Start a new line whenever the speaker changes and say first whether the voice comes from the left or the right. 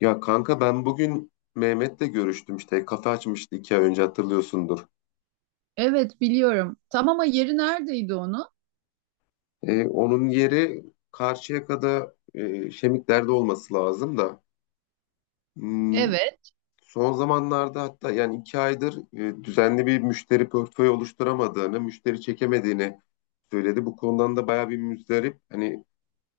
left: Ya kanka ben bugün Mehmet'le görüştüm, işte kafe açmıştı iki ay önce, hatırlıyorsundur.
right: Evet biliyorum. Tam ama yeri neredeydi onu?
left: Onun yeri Karşıyaka'da, Şemikler'de olması lazım da hmm,
right: Evet.
left: son zamanlarda, hatta yani iki aydır düzenli bir müşteri portföyü oluşturamadığını, müşteri çekemediğini söyledi. Bu konudan da bayağı bir müzdarip. Hani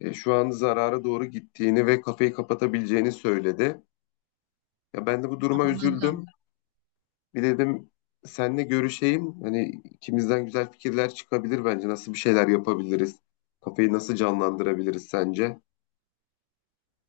left: şu an zarara doğru gittiğini ve kafeyi kapatabileceğini söyledi. Ya ben de bu duruma
right: Anladım.
left: üzüldüm. Bir dedim senle görüşeyim. Hani ikimizden güzel fikirler çıkabilir bence. Nasıl bir şeyler yapabiliriz? Kafayı nasıl canlandırabiliriz sence?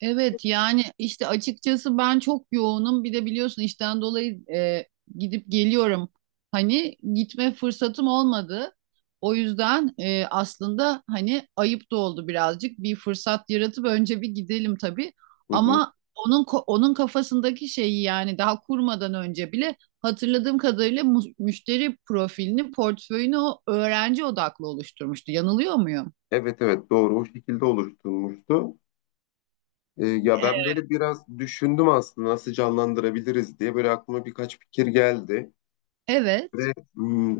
right: Evet yani işte açıkçası ben çok yoğunum. Bir de biliyorsun işten dolayı gidip geliyorum. Hani gitme fırsatım olmadı. O yüzden aslında hani ayıp da oldu birazcık. Bir fırsat yaratıp önce bir gidelim tabii.
left: Hı hı.
right: Ama onun kafasındaki şeyi yani daha kurmadan önce bile hatırladığım kadarıyla müşteri profilini, portföyünü o öğrenci odaklı oluşturmuştu. Yanılıyor muyum?
left: Evet evet, doğru, o şekilde oluşturulmuştu. Ya
right: E,
left: ben böyle biraz düşündüm, aslında nasıl canlandırabiliriz diye böyle aklıma birkaç fikir geldi. Ve
right: Evet.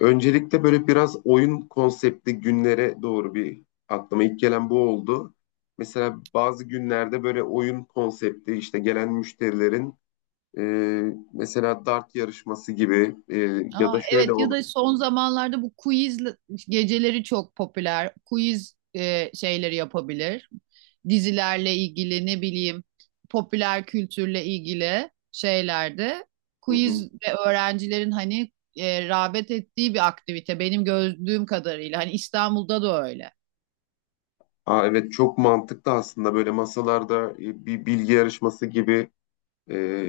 left: öncelikle böyle biraz oyun konseptli günlere doğru, bir aklıma ilk gelen bu oldu. Mesela bazı günlerde böyle oyun konsepti, işte gelen müşterilerin E, mesela dart yarışması gibi, ya
right: Aa,
left: da şöyle
right: evet ya
left: olur.
right: da son zamanlarda bu quiz geceleri çok popüler. Quiz şeyleri yapabilir. Dizilerle ilgili ne bileyim popüler kültürle ilgili şeylerde
left: Hı hı.
right: quiz ve öğrencilerin hani rağbet ettiği bir aktivite benim gördüğüm kadarıyla. Hani İstanbul'da da öyle.
left: Aa, evet çok mantıklı, aslında böyle masalarda bir bilgi yarışması gibi, e,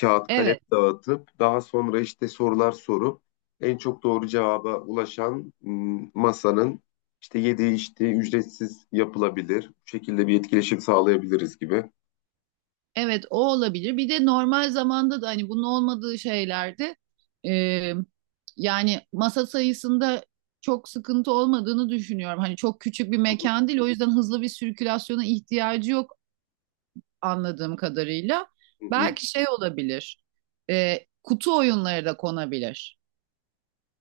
left: kağıt kalem
right: Evet.
left: dağıtıp daha sonra işte sorular sorup en çok doğru cevaba ulaşan masanın işte yediği, işte ücretsiz yapılabilir. Bu şekilde bir etkileşim sağlayabiliriz gibi.
right: Evet o olabilir. Bir de normal zamanda da hani bunun olmadığı şeylerde e, yani masa sayısında çok sıkıntı olmadığını düşünüyorum. Hani çok küçük bir mekan değil o yüzden hızlı bir sirkülasyona ihtiyacı yok anladığım kadarıyla.
left: Hı hı.
right: Belki şey olabilir, kutu oyunları da konabilir.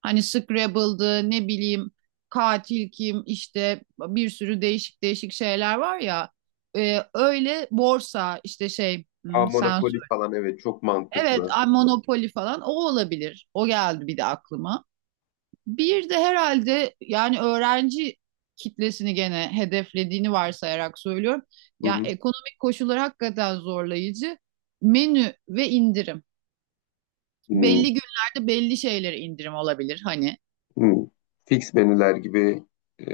right: Hani Scrabble'dı ne bileyim katil kim işte bir sürü değişik değişik şeyler var ya. Öyle borsa işte şey
left: Aa,
right: sen
left: Monopoly falan, evet çok
right: evet,
left: mantıklı.
right: ay Monopoly falan o olabilir. O geldi bir de aklıma. Bir de herhalde yani öğrenci kitlesini gene hedeflediğini varsayarak söylüyorum.
left: Hı
right: Yani
left: hı.
right: ekonomik koşullar hakikaten zorlayıcı. Menü ve indirim.
left: Hı.
right: Belli günlerde belli şeylere indirim olabilir hani.
left: Hmm. Fix menüler gibi, e,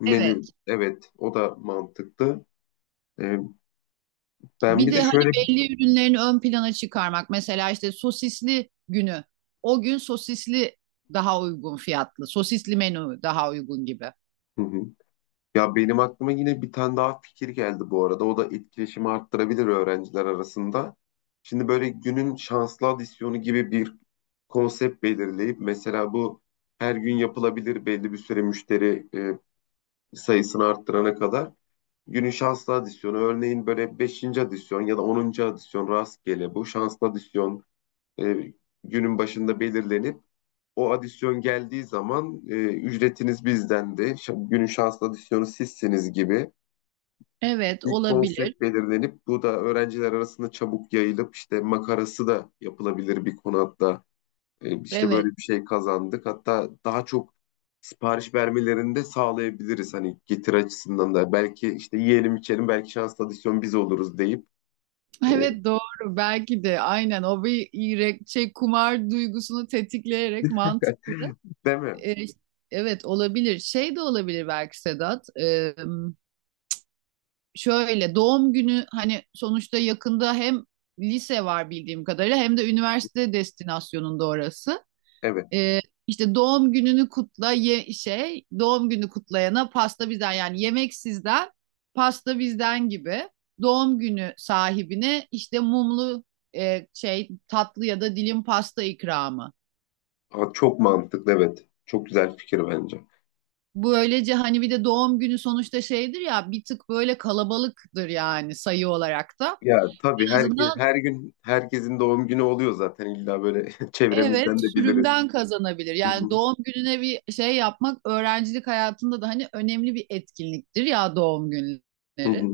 left: menü,
right: Evet.
left: evet o da mantıklı. E, Ben
right: Bir
left: bir
right: de
left: de
right: hani
left: şöyle.
right: belli ürünlerini ön plana çıkarmak. Mesela işte sosisli günü. O gün sosisli daha uygun fiyatlı. Sosisli menü daha uygun gibi.
left: Hı hı. Ya benim aklıma yine bir tane daha fikir geldi bu arada. O da etkileşimi arttırabilir öğrenciler arasında. Şimdi böyle günün şanslı adisyonu gibi bir konsept belirleyip, mesela bu her gün yapılabilir, belli bir süre müşteri sayısını arttırana kadar. Günün şanslı adisyonu örneğin böyle beşinci adisyon ya da onuncu adisyon, rastgele bu şanslı adisyon e, günün başında belirlenip o adisyon geldiği zaman ücretiniz bizdendi, günün şanslı adisyonu sizsiniz gibi
right: Evet,
left: bir
right: olabilir.
left: konsept belirlenip, bu da öğrenciler arasında çabuk yayılıp, işte makarası da yapılabilir bir konu hatta. İşte böyle
right: Evet.
left: bir şey kazandık. Hatta daha çok sipariş vermelerini de sağlayabiliriz, hani getir açısından da. Belki işte yiyelim içelim, belki şanslı adisyon biz oluruz deyip. E,
right: Evet doğru belki de aynen o bir şey kumar duygusunu tetikleyerek mantıklı.
left: Değil mi?
right: Ee, evet olabilir. Şey de olabilir belki Sedat. Şöyle doğum günü hani sonuçta yakında hem lise var bildiğim kadarıyla hem de üniversite destinasyonunda orası.
left: Evet.
right: Ee, işte doğum gününü kutla ye, şey doğum günü kutlayana pasta bizden yani yemek sizden pasta bizden gibi doğum günü sahibine işte mumlu şey tatlı ya da dilim pasta ikramı.
left: Aa, çok mantıklı, evet. Çok güzel fikir bence.
right: Böylece hani bir de doğum günü sonuçta şeydir ya bir tık böyle kalabalıktır yani sayı olarak da.
left: Ya tabii
right: En
left: her,
right: azından
left: her gün herkesin doğum günü oluyor zaten, illa böyle,
right: evet
left: çevremizden de biliriz.
right: sürümden kazanabilir.
left: Hı
right: Yani
left: hı,
right: doğum gününe bir şey yapmak öğrencilik hayatında da hani önemli bir etkinliktir ya doğum
left: hı
right: günleri.
left: hı,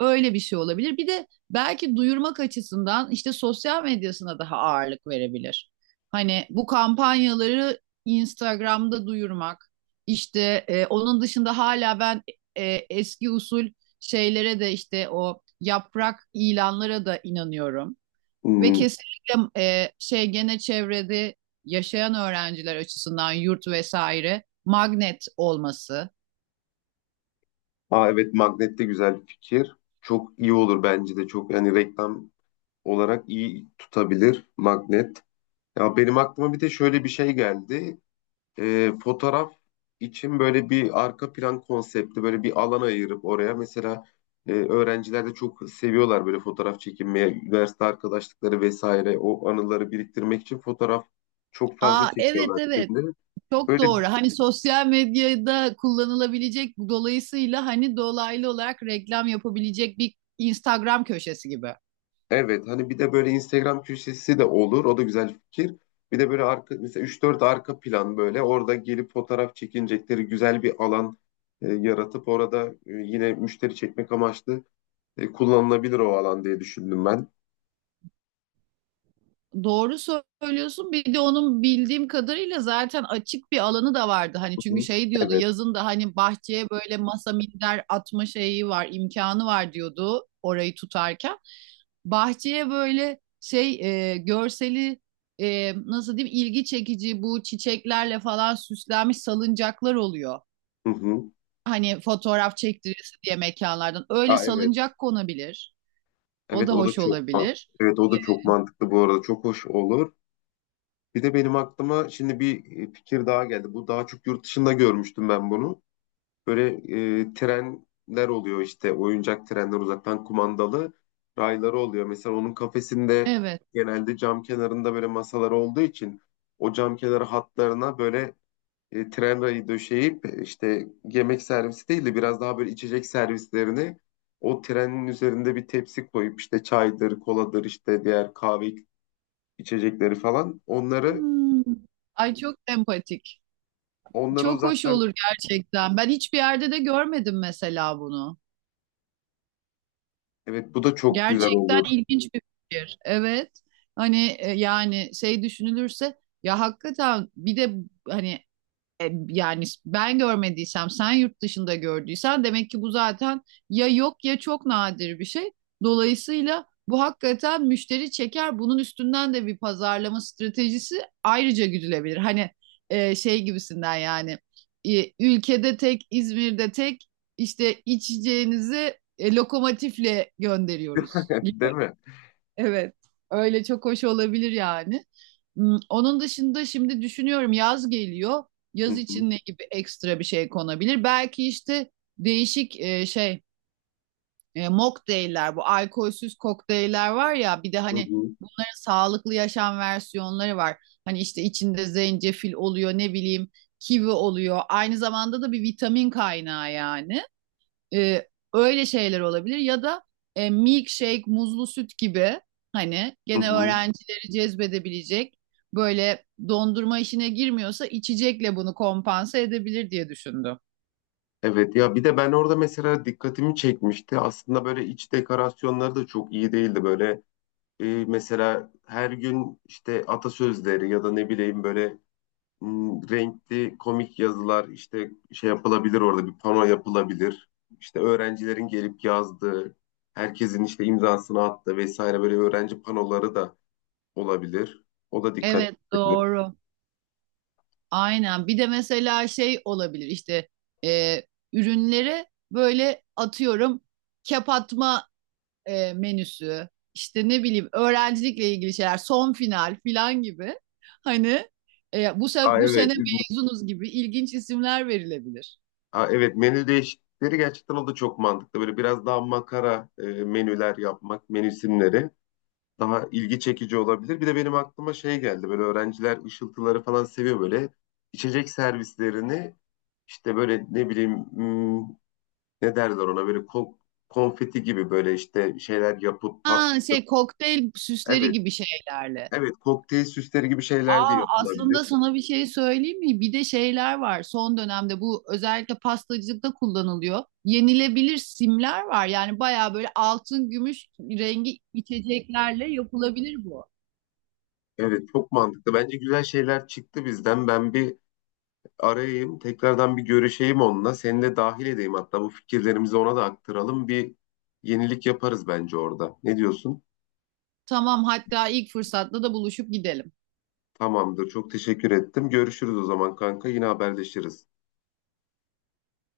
right: Öyle bir şey olabilir. Bir de belki duyurmak açısından işte sosyal medyasına daha ağırlık verebilir. Hani bu kampanyaları Instagram'da duyurmak, işte onun dışında hala ben e, eski usul şeylere de işte o yaprak ilanlara da inanıyorum. Ve
left: hı.
right: kesinlikle şey gene çevrede yaşayan öğrenciler açısından yurt vesaire magnet olması.
left: Aa, evet magnet de güzel bir fikir. Çok iyi olur bence de, çok yani reklam olarak iyi tutabilir magnet. Ya benim aklıma bir de şöyle bir şey geldi. Fotoğraf için böyle bir arka plan konsepti, böyle bir alan ayırıp oraya, mesela öğrenciler de çok seviyorlar böyle fotoğraf çekinmeye, üniversite arkadaşlıkları vesaire, o anıları biriktirmek için fotoğraf çok fazla
right: Aa evet
left: çekiyorlar
right: evet.
left: şimdi.
right: Çok
left: Böyle
right: doğru. Hani sosyal medyada kullanılabilecek dolayısıyla hani dolaylı olarak reklam yapabilecek bir Instagram köşesi gibi.
left: evet, hani bir de böyle Instagram köşesi de olur. O da güzel fikir. Bir de böyle arka, mesela üç dört arka plan, böyle orada gelip fotoğraf çekinecekleri güzel bir alan yaratıp orada yine müşteri çekmek amaçlı kullanılabilir o alan diye düşündüm ben.
right: Doğru söylüyorsun. Bir de onun bildiğim kadarıyla zaten açık bir alanı da vardı. Hani
left: Hı
right: çünkü
left: hı.
right: şey diyordu
left: Evet.
right: yazın da hani bahçeye böyle masa minder atma şeyi var, imkanı var diyordu orayı tutarken. Bahçeye böyle şey görseli nasıl diyeyim ilgi çekici bu çiçeklerle falan süslenmiş salıncaklar oluyor.
left: Hı hı.
right: Hani fotoğraf çektirisi diye mekanlardan. Öyle
left: Aa, evet.
right: salıncak konabilir. O
left: Evet
right: da
left: o da
right: hoş
left: çok mantıklı.
right: olabilir.
left: Evet o da çok mantıklı bu arada. Çok hoş olur. Bir de benim aklıma şimdi bir fikir daha geldi. Bu daha çok yurt dışında görmüştüm ben bunu. Böyle trenler oluyor, işte oyuncak trenler, uzaktan kumandalı rayları oluyor. Mesela onun kafesinde
right: Evet.
left: genelde cam kenarında böyle masalar olduğu için, o cam kenarı hatlarına böyle tren rayı döşeyip, işte yemek servisi değil de biraz daha böyle içecek servislerini o trenin üzerinde bir tepsi koyup, işte çaydır, koladır, işte diğer kahve içecekleri falan,
right: Hmm. Ay çok empatik.
left: onları
right: Çok hoş
left: uzaktan,
right: olur gerçekten. Ben hiçbir yerde de görmedim mesela bunu.
left: evet bu da çok güzel
right: Gerçekten
left: olur.
right: ilginç bir fikir. Evet. Hani yani şey düşünülürse ya hakikaten bir de hani yani ben görmediysem, sen yurt dışında gördüysen demek ki bu zaten ya yok ya çok nadir bir şey. Dolayısıyla bu hakikaten müşteri çeker. Bunun üstünden de bir pazarlama stratejisi ayrıca güdülebilir. Hani şey gibisinden yani ülkede tek, İzmir'de tek işte içeceğinizi lokomotifle gönderiyoruz.
left: Değil mi?
right: Evet, öyle çok hoş olabilir yani. Onun dışında şimdi düşünüyorum yaz geliyor.
left: Hı
right: Yaz
left: hı,
right: için ne gibi ekstra bir şey konabilir? Belki işte değişik şey mocktailler bu alkolsüz kokteyller var ya bir de
left: hı
right: hani
left: hı,
right: bunların sağlıklı yaşam versiyonları var. Hani işte içinde zencefil oluyor ne bileyim kivi oluyor. Aynı zamanda da bir vitamin kaynağı yani. E, Öyle şeyler olabilir ya da milkshake, muzlu süt gibi hani
left: hı
right: gene
left: hı.
right: öğrencileri cezbedebilecek böyle dondurma işine girmiyorsa içecekle bunu kompanse edebilir diye düşündüm.
left: Evet, ya bir de ben orada mesela dikkatimi çekmişti. Aslında böyle iç dekorasyonları da çok iyi değildi böyle. Mesela her gün işte atasözleri ya da ne bileyim böyle renkli komik yazılar, işte şey yapılabilir orada, bir pano yapılabilir. İşte öğrencilerin gelip yazdığı, herkesin işte imzasını attığı vesaire, böyle öğrenci panoları da olabilir. O da dikkat
right: Evet
left: edilebilir.
right: doğru. Aynen. Bir de mesela şey olabilir işte e, ürünleri böyle atıyorum kep atma menüsü, işte ne bileyim öğrencilikle ilgili şeyler, son final filan gibi. Hani
left: Aa
right: bu
left: evet.
right: sene
left: İzmir-
right: mezunuz gibi ilginç isimler verilebilir.
left: Aa, evet menü değişiklikleri, gerçekten o da çok mantıklı. Böyle biraz daha makara menüler yapmak, menü isimleri daha ilgi çekici olabilir. Bir de benim aklıma şey geldi. Böyle öğrenciler ışıltıları falan seviyor böyle. İçecek servislerini işte böyle ne bileyim, ne derler ona böyle, konfeti gibi böyle işte şeyler yapıp pat.
right: Ha şey kokteyl süsleri
left: Evet.
right: gibi şeylerle.
left: Evet kokteyl süsleri gibi şeyler de
right: Aa
left: yapılabilir.
right: aslında sana bir şey söyleyeyim mi? Bir de şeyler var. Son dönemde bu özellikle pastacılıkta kullanılıyor. Yenilebilir simler var. Yani bayağı böyle altın gümüş rengi içeceklerle yapılabilir bu.
left: Evet çok mantıklı. Bence güzel şeyler çıktı bizden. Ben bir arayayım. Tekrardan bir görüşeyim onunla. Seni de dahil edeyim hatta, bu fikirlerimizi ona da aktaralım. Bir yenilik yaparız bence orada. Ne diyorsun?
right: Tamam hatta ilk fırsatta da buluşup gidelim.
left: Tamamdır. Çok teşekkür ettim. Görüşürüz o zaman kanka. Yine haberleşiriz.